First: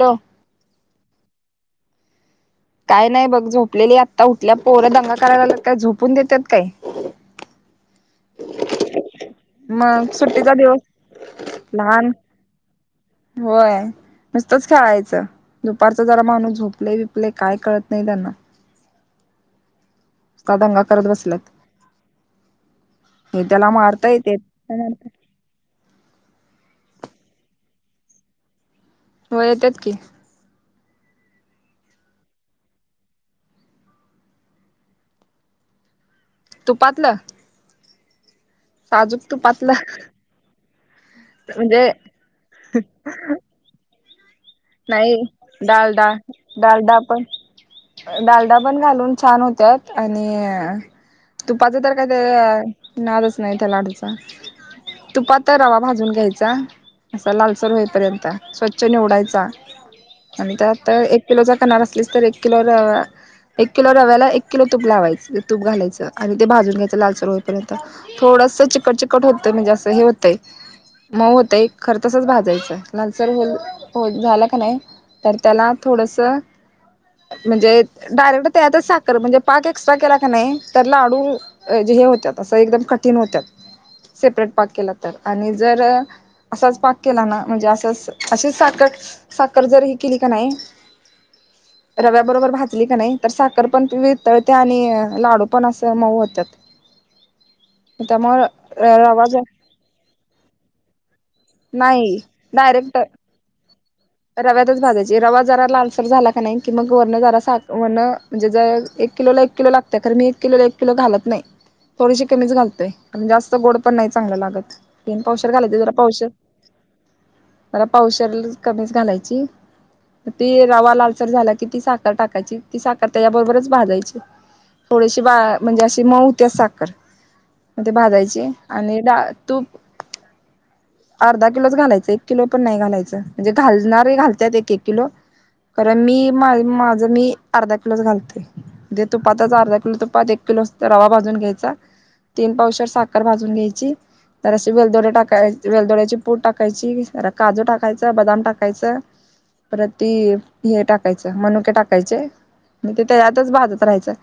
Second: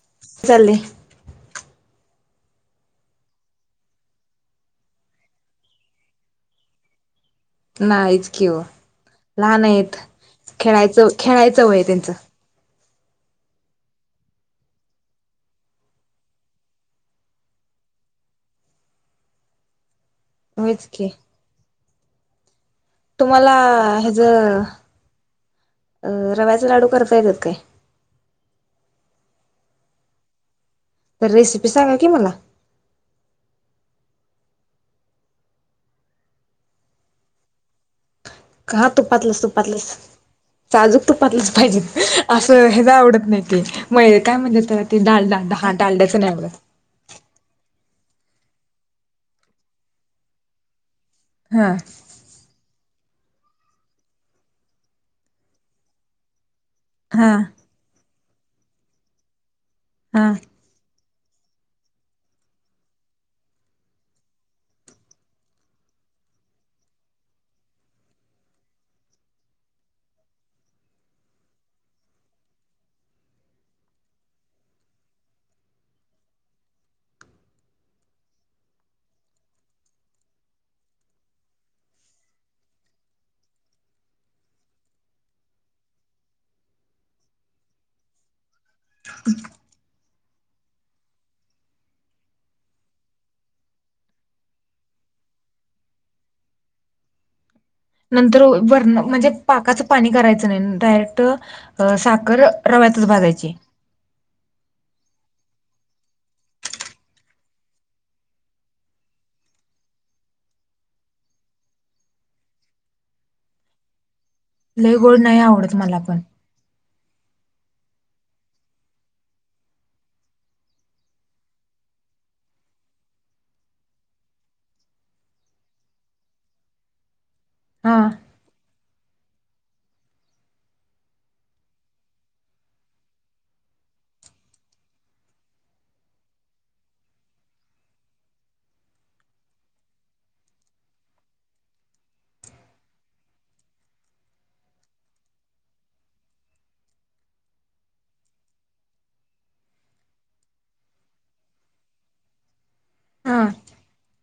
Hello चाले काय नाही बघ झोपलेली आत्ता उठल्या पोर दंगा करायला लागत काय झोपून देत्यात काय [inaudible] नाहीच कि व लहान आहेत मग सुट्टीचा दिवस खेळायचं खेळायचं वय लहान त्यांच होय नुसतंच खेळायचं दुपारच जरा माणूस झोपल बिपलय काय कळत नाही त्यांना? इतका दंगा होयच की करत बसल्यात. हे तुम्हाला त्याला मारता हच अ येतेत रवा्याच लाडू करता येतात काय? हो येतात की तर रेसिपी सांगा की मला? तूपातलं हा, तुपातलच तुपातलच साजूक तुपातलच पाहिजे म्हणजे असं ह आवडत नाही ते म काय म्हणतात त्याला ते नाही डालडा हा डालडा डालड्याचं नाही आवडत. डालडा पण डालडा पण घालून छान होत्यात आणि हा तुपाचं तर काय ते नादच नाही त्याला अडूचा तू पता रवा भाजून घ्यायचा. हा असा लालसर होईपर्यंत स्वच्छ निवडायचा हा आणि त्यात एक किलोचा करणार असलीस तर एक किलो एक किलो रव्याला एक किलो तूप लावायचं तूप घालायचं आणि ते भाजून घ्यायचं लालचर होईपर्य. थोड थस चिकट चिकट होतं म्हणजे असं हे होतं मग होत एक खरं तसच भाजायचं लालसर होईल होईल झाला की नाही तर त्याला थोडस म्हणजे डायरेक्ट त्याच्यात च साखर म्हणजे पाक एक्ट्रा केला का नाही लाडू होत असं एकदम कठीण होत सेपरेट पाक केला तर आणि जर असाच पाक केला ना म्हणजे अस अस सा साखर जर ही केली का नाही [unintelligible] रव्या बरोबर भातली का नाही तर साखर पण व तळते आणि लाडू पण असं मऊ होतात [unintelligible] नंतरर त्यामुळे रवा म्हणजे ज पाकाच पाणी करायचं नाही डायरेक्ट नाही साखर डायरेक्ट त भाघायचे रव्यातच भाजायची रवा जरा लालसर झाला का नाही कि मग वरण जरा सा वण म्हणजे ज एकिोला एक किलो लागतय कारण मी एक किलो एक किलो घालत नाही थोडीशी कमीच घालतेण जास्त गोड पण नाही चांगलं लागत लय गोड पन नाही पावशर आवडत घालायते जरा मला पण पावशर जरा पावशर कमीच घालायची ती रवा लालसर झाला कि ती साखर टाकायची ती साखर त्याच्या बरोबरच भाजायच थोडेशी बा म्हणजे अशी मऊ त्या साखर ते हा भाजायची आणि द तू अर्धा किलोच घालायच एक किलो पण नाही घालायचं म्हणजे घालणारे घालतत एक एक किलो कारण मी मा माझं मी अर्धा किलोच घालते ते तुपातचा अर्धा किलो तुपात एक किलो अस रवा भाजून घ्यायचा तीन पावशात साखर भाजून घ्यायची तर अशी वेलदोडे्या टाकाय वेलदोड्याची पूट टाकायची काजू टाकायची बदाम टाकायचं परती हे टाकायचं मनुके टाकायचे नाही ते त्या हा यातच भाजत राहायचं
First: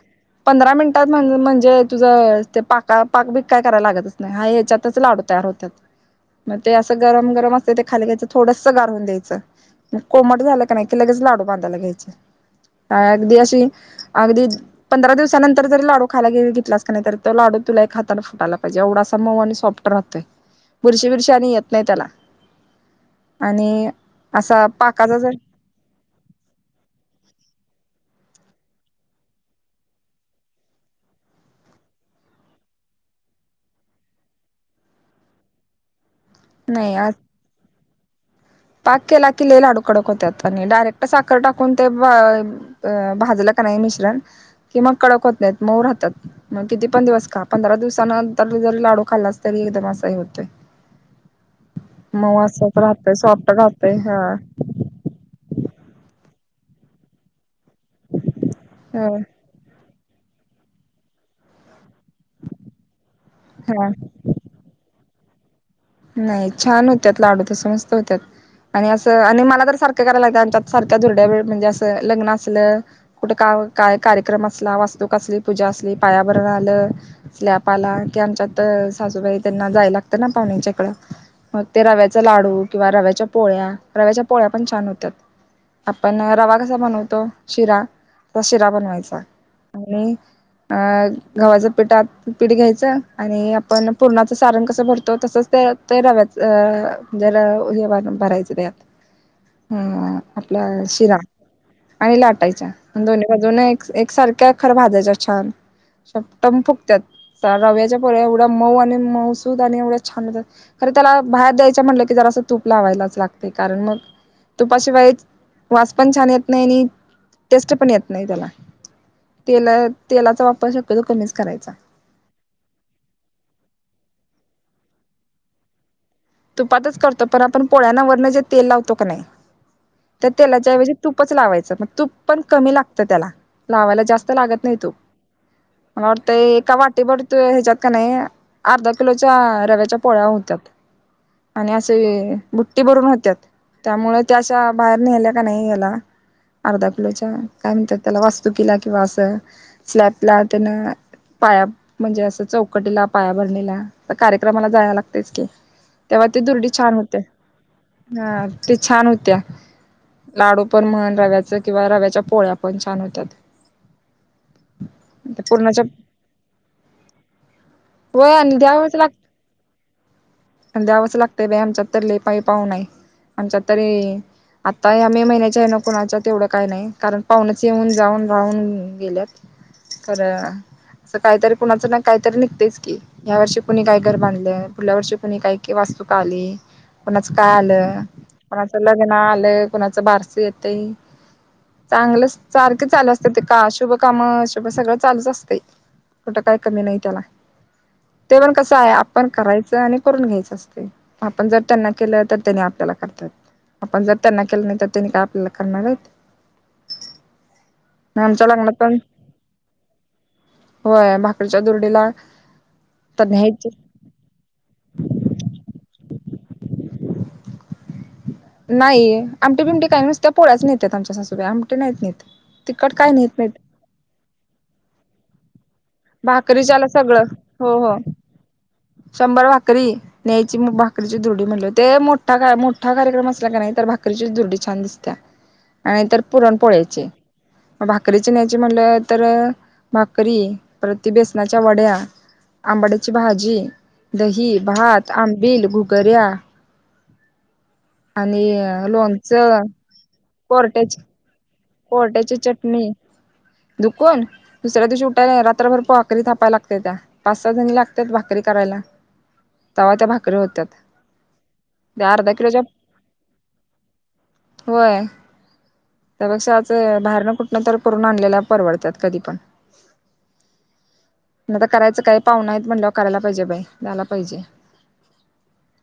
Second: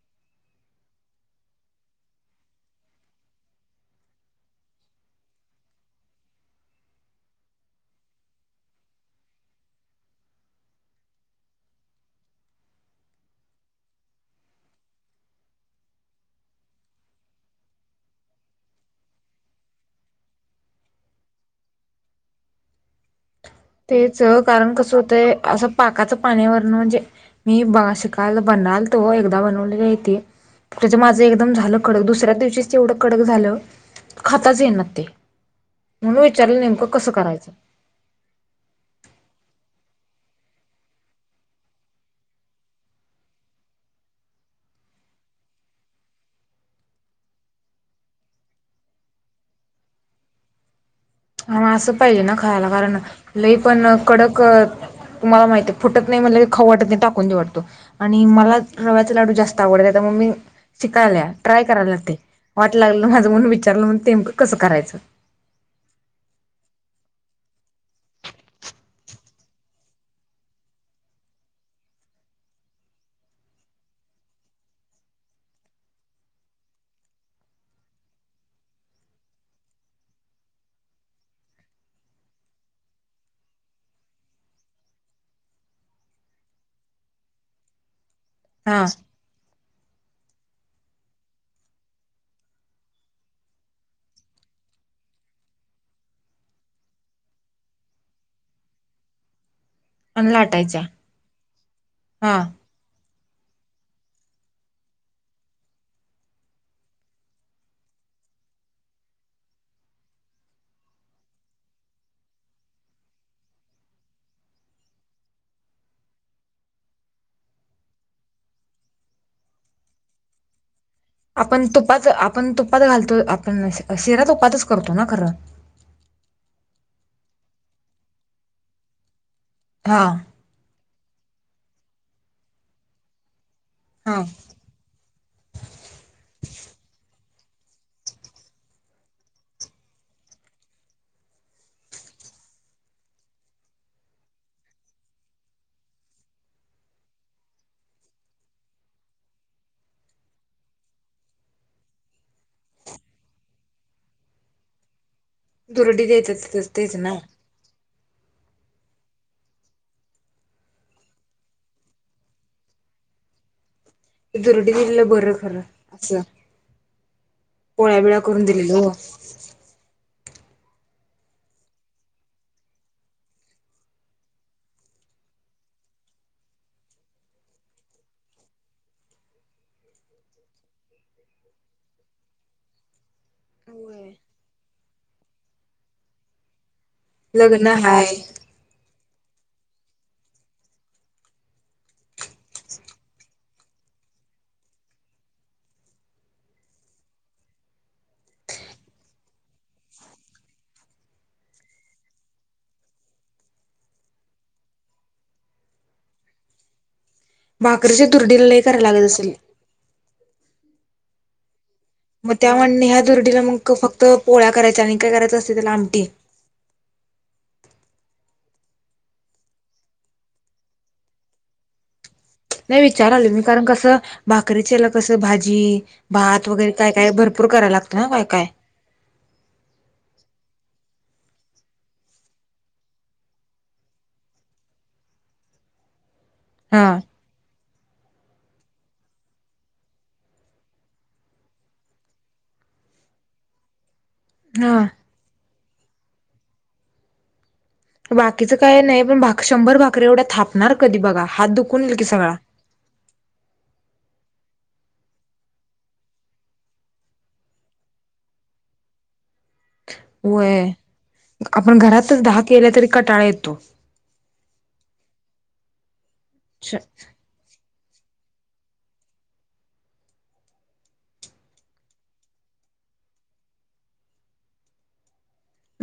पंधरा मिनिटात म्ह म्हणजे तुझं ते पाका पाक बी काय करायला लागतच नाही हा या्याच्यातच लाडतो होतात अस गरम गरम अस खालीय थोडस गारून द्यायचं कोमट झालं का नाही की लगेच लाडू बांधायला घ्यायचे अगदी अशी अगदी पंधरा दिवसानंतर जरी लाडू खायला गे घेतलास का नाही तर तो लाडू तुला एक हातार फुटायला पाहिजे एवढासा म आणि सॉफ्ट राहत बुरशी बिरशी आणि येत नाही त्याला आणि तेच असा कारण कसं पाकाचा जर होतय असं पाकाच पाण्यावरण म्हणजे मी बघा शिकत काल बनल तो एकदा बनवलीतीे त्याचं माझं एकदम झालं कडक दुसऱ्या दिवशीच तेवढं कडक झालं खातच ये ना ते म्हणून विचारल नेमकं नाही कसं करायचं पाक केला की ले लाडू कडक होत आणि डायरेक्ट साखर टाकून ते भाज मिण क मग कडक होत नाही म राहतात किती पण दिवस का पंरा दिवसानंतर जरी लाडू खाल्लास तरी एकदम असाही होतोय हा असं पाहिजे ना मऊ खरायला असंच कारण राहतय सॉफ्ट लई पण राहतय हा कडक तुम्हाला फुटत नाय मनल की खाऊ वाटत नाइ टाकून देऊ वाटतो आणि मला ह रव्याचा लाडू जास्त आवडतेय मी शिकायला ट्राय करायला वाट लागलं माझं म्हणुन हा विचारलं ते नेमक कसं करायचं नाही छान होत्यात लाडू तस मस्त होत्यात आणि असं आणि मला तर सारखं करायला लागत आमत सारख्या धुरड्या वेळ म्हणजे असं लग्न असलं कुठे काम काय कार्यक्रम असला वास्तूकसली पूजा असली पायाभरण आलं स्लॅप आला की आच्यात सासुबाई त्यांना जाय लागतं ना पाहण्यांच्या मग ते रव्याचा लाडू किंवा रव्याच्या पोळ्या रव्याच्या पोळ्या पण छान होत्याात आपण रवा कसा बनवतो शिरा त शिरा हा बनवायचा आणि अ गव्हाच्या पिठात पीठ घ्यायचं आणि आपण पुूरणाचं सारण कसं भरतो तसच ते ते रव्याच अ जला उवाण भरायच त्यात ह आणि आपल्या लाटायच्या शिरा आणि हा लाटायच्या दोन् अजून एक एक सारख्या खरं भाजाच्या छान अस टम फुगत्यात रव्याच्या पोळया एवढ मऊ आणि मऊसूद आणि एवढा छान होत. खरे त्याला बाहेर द्यायच म्हटलं की जरा असं तूप लावायलाच लागते कारण मग तुपा शिवाय वास पण छान येत नाही आणि टेस्ट पण येत नाही त्याला, तेल तेलाचा वापर शक्यतो कमीच आपण करायचा तुपात आपण तुपात घालतो आपण शिरा तुपातच करतो ना खरं तुपातच करतो पण आपण पोळ्यांना वरण जे तेल लावतो का नाही हा त्या तेलाच्या ऐवजी तूपच लावायचं मग तूप पण कमी लागतं त्याला लावायला हा जास्त लागत नाही. तूप मला वाटतय एका वाटीभर ह्याच्यात कणी अर्धा किलोच्या रव्याच्या पोळ्या होत्यात. आणि असे बुट्टी भरून होत्यात. त्यामुळे त्या आशा बाहेर नेल्या का नाही हेला अर्धा किलोच्या काय म्हणतात त्याला वास्तुकीला किंवा असं स्लॅपला तेन पाया म्हणजे असं चौकटीला पायाभरणीला तर कार्यक्रमाला जायला लागतच की, दुरडी तेव्हा द्यायचं ते दुर्डी तेच छान तेच ना होते ह ते छान होत्या. लाडू पण म्हण रव्याच किंवा रव्याच्या पोळ्या पण छान होतात. दुरडी दिलेलं बरं खरं पूर्णाच्या असं. पोळ्याबिळ्या व करून आणि दिलेल. द्यावचं लागतय बाई आमच्यात तर लय पई पाहुण आहेत आमच्यात तरी, आता या मे महिन्याच्या हेना कुणाच्यात तेवढं काय नाही कारण पाहुनच येऊन जाऊन राहून गेल्यात. खरं अस काहीतरी कुणाचं ना काहीतरी निघतयच की या वर्षी कुणी काय घर बांधलेय पुढल्या वर्षी कुणी काय वास्तुक आली कुणाचं काय लग्न आल हाय कुणाच ल ग्न आलं कुणाचं बारस येतय. चांगलं सारखे चालू असते का शुभ काम शुभ सगळं चालूच असतय. कुठं काय कमी नाही त्याला ते पण कसंय आपण करायचं आणि करून घ्यायचं. आपण जर त्यांना केलं तर त्यांनी आपल्याला करतात. आपण जर त्यांना केलं नाही तर त्यांनी काय आपल्याला करणार आहेत. भाकरीच्या दुरडी आमच्या लई काय लग्नात करायला पण लागत असेल. होय भाकरी मग त्या म्हणणे ह्या दुरडीला मग फक्त पोळ्या करायचा आणि काय करायचं? त्याला आमटी नाही आमटे बिमटी काही नुसत्या पोळ्याच नेत्यात आमच्या सासूबाई आमटी नाहीत नेत. नाही तिखट काय विचार आले नेत मी नाहीत कारण कसं भाकरीच्या हेला कसं भाजी भात वगैरे भाकरीच्याला काय काय सगळं भरपूर हो करायला हो लागतं ना काय काय शंभर भाकरी न्यायची भाकरीची दुरडी म्हणल ते मोठा मोठा कार्यक्रम असला का नाही तर भाकरीची दुरडी छान दिसतेय. नाही तर हा पुरणपोळ्याची भाकरी ची न्यायची म्हटलं तर भाकरी परत ती बेसनाच्या वड्या, आंबड्याची भाजी, दही हा भात, आमटी आंबिल घुगर्या बाकीचं काय नाही पण लोणचं शंभर भाकरीे एवढ्या थापणार कधी कोरट्याची बघा हात दुख कोरट्याची चटणी दुकून दुसऱ्या दिवशी उठायला रात्रभर भाकरी थापायला लागतेत्या पाच सहा जणी लागतात भाकरी करायला. तवा त्या भाकरी होय होत्यात आपण त्या घरातच अर्धा दहा किलोच्या केल्या तरी कंटाळा येतो. होय. त्यापेक्षा आ बाहेरन कुठन तर करून आणलेला परवडतात कधी पण आता करायचं काय पाहूण आहेत म्हणल्यावर करायला पाहिजे. बाई जायला पाहिजे.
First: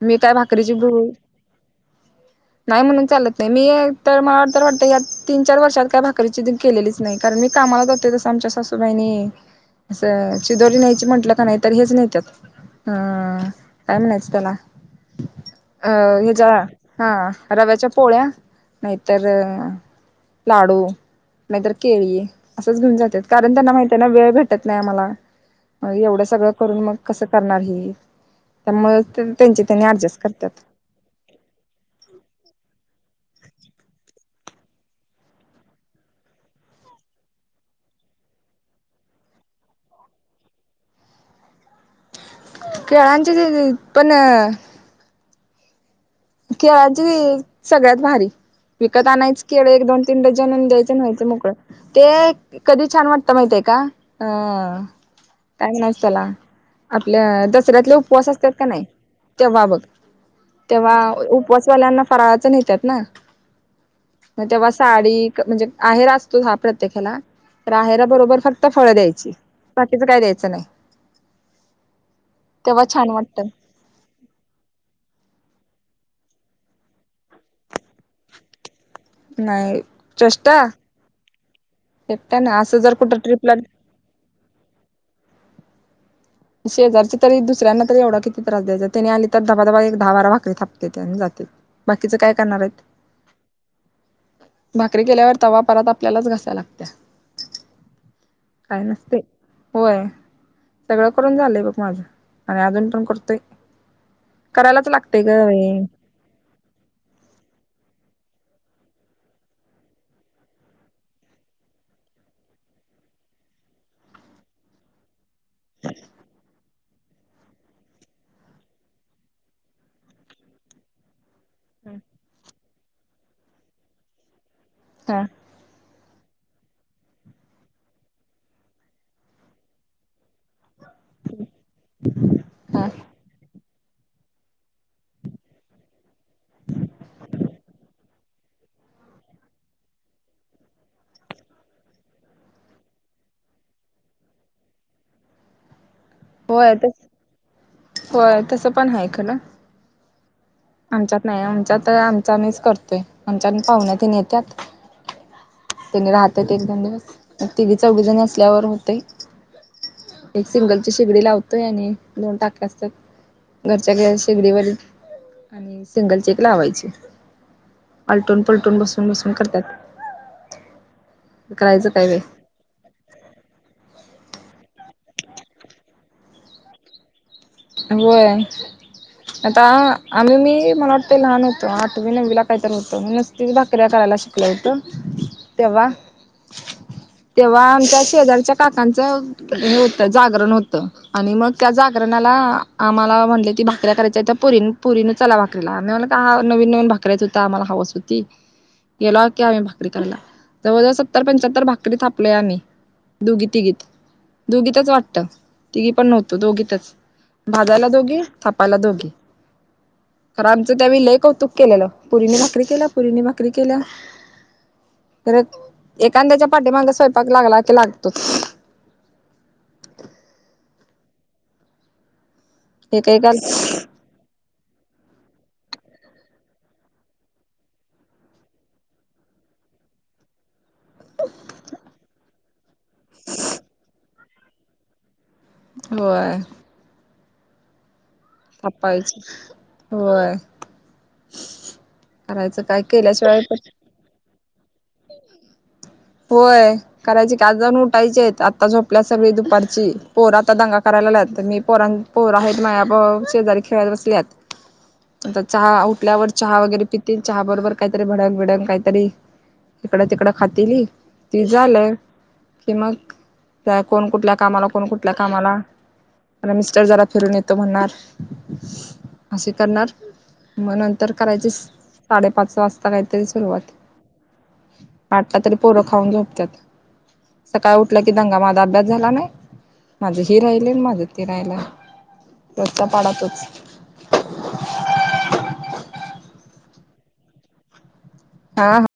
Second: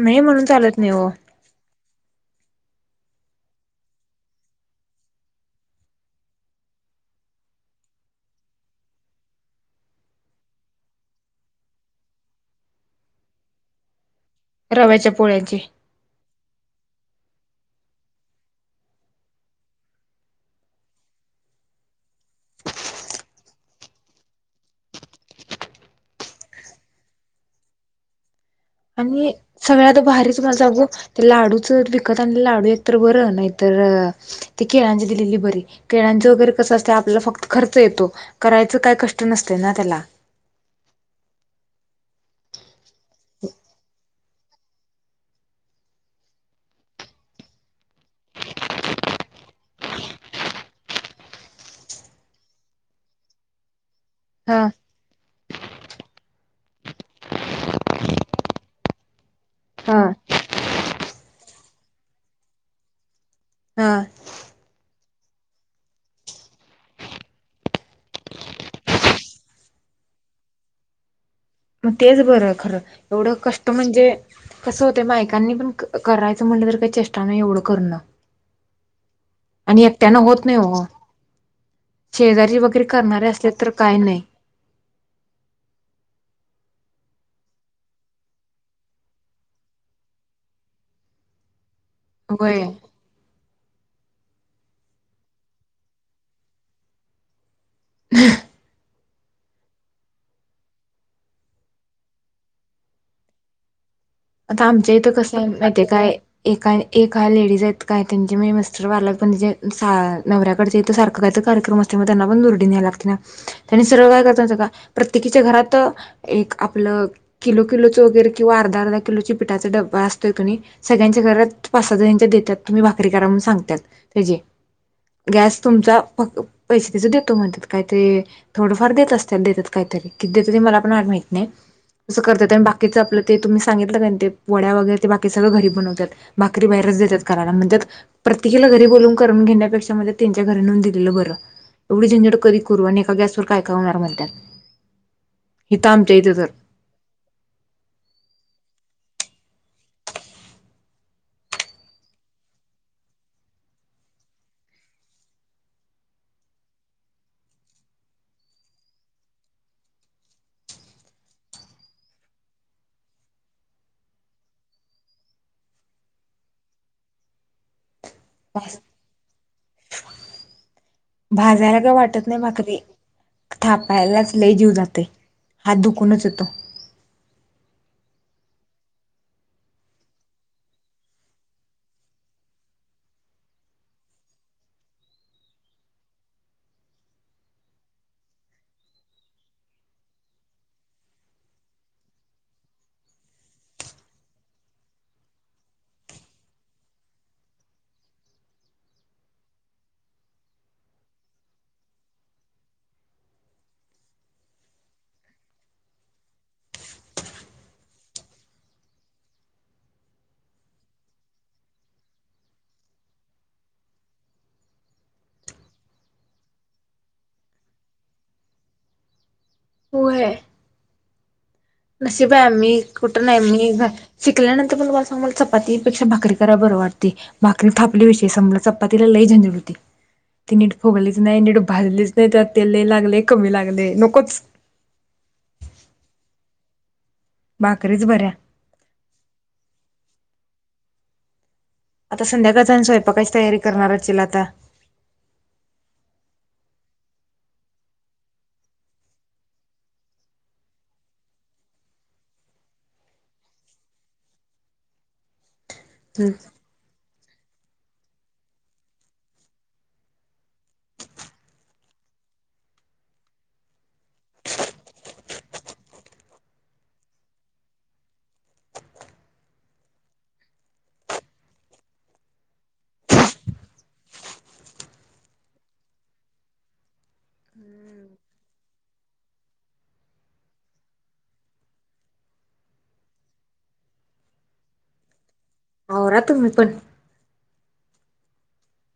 मी नाही काय म्हणून भाकरीची चालत नाही घेवू हो नाही म्हणून चालत नाही मी तर मला अ तरर वाटत यात. तीन चार वर्षात काय भाकरीची केलेलीच नाही कारण मी कामाला जातो तस आमच्या सासूबाईनी असं शिदोरी न्यायची म्हंटलं कने तर हेच नेत्यात काय म्हणायचं ना-अ रव्याच्या पोळ्यांची हेच्या हा रव्याच्या पोळ्या, नाहीतर लाडू नाहीतर केळी. असंच घेऊन जात्यात कारण त्यांना माहित हाय ना वेळ भेटत नाही आम्हाला मग एवढं सगळं करून, मग कसं करणार ही. त्यामुळे आणि त्यांचे त्यांनी सगळ्यात ऍडजस्ट भारीच तुम्हाला करतात सांगू ते लाडूच विकत आण लाडू एकत बर र नाही तर ती केळांची दिलेली बरी. केळांच वगैरे कसं असतंय आपलं फक्त खर्च येतो करायचं काय कष्ट नसतय ना त्याला केळांची देदे पण अ केळाची सगळ्यात भारी. विकत आणायच केळ एक दोन-तीन डजन अन द्यायच न व्हायचं मोकळं ते कधी छान वाटतं माहितीय का-अ हा काम नसत्याला आपल्या दसऱ्यातले उपवास असत्यात काने तेव्हा बघ. हा तेव्हा उपवासवाल्यांना फराळाचं नेतात ना हा मग तेव्हा साडी क म्हणजे आहेर असतोच हा प्रत्येक हेला राहेरा बरोबर फक्त फळं द्यायची. बाकीचं काय द्यायचं नाही. मग तेच बरं खरं. तेव्हा छान एवढं वाटत कष्ट म्हणजे कसं होतंय, मायकांनी पण करायचं म्हणलं तर काय चेष्टा नाही, एवढं करणं नाही आणि एक ट्यानं होत नाही चेष्टा ओ एकट्या ना शेजारची असं बकरी जर कुठं करणारे असले ट्रिपला तर काय नइ शेजारची तरी दुसऱ्यांना तरी एवढा किती त्रास द्यायचा, त्यानी आली तर धबा-धबा एक दहा-बारा भाकरी थापतेता आणि जातेत. बाकीच काय करणार होय आहेत? भाकरी केल्यावर तवा, परात आपल्यालाच घासाय लागतंय. काय नसतय, होय सगळं करून झालंय बघ माझं, आणि अजून पण करतोय. आता करायलाच आमच्या इथं लागतय ग कसं माहित बाई. हाय काय ए-एका लेडीज आहेत काय ते हे मी मिस्टर वाल्यापण जे सा नवऱ्याकडचे ते सारखं काहीतरी कार्यक्रम असते, मग त्यांना पण दुर्डी न्यायाला लागते ना! त्यांनी सरळ काय करतात माहित हाय का प्रत्येकीच्या घरात एक आपलं किलो किलोचं वगैरे किंवा अर्धा-अर्धा किलो चं पिठाचं डब्ब असतोय कने, सगळ्यांच्या घरात पाच-सहा जनींच्यात देतात. तुम्ही भाकरी करा म्हणून सांगत्यात त्यजी. हा गॅस तुमचा फक्त पैसे त्यजं देतो म्हणत्यात, काय ते थोडंफार देत असतील, देत्यात काहीतरी किती देतात मला पण काय माहित नाही. तसं करतात आणि हा बाकीचं आपलं ते स सांगितलं काणी ते वड्या वगैरे बाकी सगळ्य घरी बनवितात, भाकरी बाहेरच देतात. घरी बोलून करून घेण्यापेक्षा म त्यांच्या घरी नेऊन दिलेलं बरं एवढी झंझड कधी करू आणि एका गॅसवर काय काय होणार मणत्यात होय. त-होय तसं पण हाय खरं आमच्यात नाही आमच्यात आमचं आम्हीच करतोय, आमच्या पाहुण्या तेन येत्यात त्यनी राहत्यात एक दोन-दिवस मग तिघी-चौघी जण असल्यावर हुतय. एक सिंगलची शिगडी लावतोय आणि दोन टाक्या घरच्या गँ शेगडीवर आणि सिंगल चेक लावायचे. आलटून-पलटून बसून-बसून कर [unintelligible] भाजायला काय वाटत नाही भाकरी. थाप पहिलाच लय जीव जातंय, हात दुखूनच येतो. होय. आता आम्ही मी मला वाटतय लहान होतो. आठवी- नववी ला काय तर हुतो. मी नसती भाकऱ्या कराय शिकलं हुतं तेव्हा तेव्हा आमच्या शेजारच्या काकांच हे हुतं, जागरण हुतं आणि मग त्या जागरणा आमला म्हंटलं ती भाकऱ्या करायच्यातं पुरी-पोरींनो चला भाकरीला. मी म्हणलं का, हा नवीन नवीन भाकऱ्या तं आम्हाला हाऊस हुती. गेलो की आम्ही भाकरी करायला जवळजवळ सत्तर पंच्याहत्तर भाकरी थपलोय आम्ही दोघी तिघीत दोघीतच वाटत तिघी पण नव्हतो दोघीतच भाजायला दोघी थापायला दोघी खर आमचं त्यावे लय कौतुक केलेलं पोरींनी भाकरी केल्या पोरींनी भाकरी केल्या तरर एखाद्याच्या पाठीमागा स्वयंपाक लागला की लागतो. होय नशीब मी कुठं नाही मी एकेकाला शिकले ना पण मला सांग चपातीपेक्षा भाकरी कराय बरं वाटते भाकरी थापली विषयी सांला चपातीला लई झंजड होती ती नीट फुगलीच नाही नीट भाजलीच नाही तर तेल लागले कमी लागले नकोच [unintelligible] व्हय. भाकरीच बऱ्या थापायच व्हय. आता संध्याकाळ आणि स्वयंपाकायची तयारी करणार असशील आता होय करायची की आज जाऊन उठायचे आहेत आत्ता झोपल्या सगळी दुपारची पोर आता दंगा करायला लाग मी पोर पोर आहेत माझ्या शेजारी खेळत बसल्यात चहा उठल्यावर चहा वगैरे प तीन चहा बरोबर काहीतरी भडंग बिडंग काहीतरी इकडं तिकडं खातेली ति झालं कि मग त्या कोण कुठल्या कामाला, कोण कुठल्या कामाला, मला मिस्टर जरा फिरून येतो म्हणणार असे करणार. मग नंतर करायची साडेपाच वाजता काहीतरी सुरुवात. आठता तरी पोरं खाऊन झोपत्यात. सकाळ उठला कि दंगा माझा अभ्यास झाला नाही. माझं ही राहिले माझं ते राहिला रोजचा पाडा तोच आवरा तुम्ही पण. हा, हा,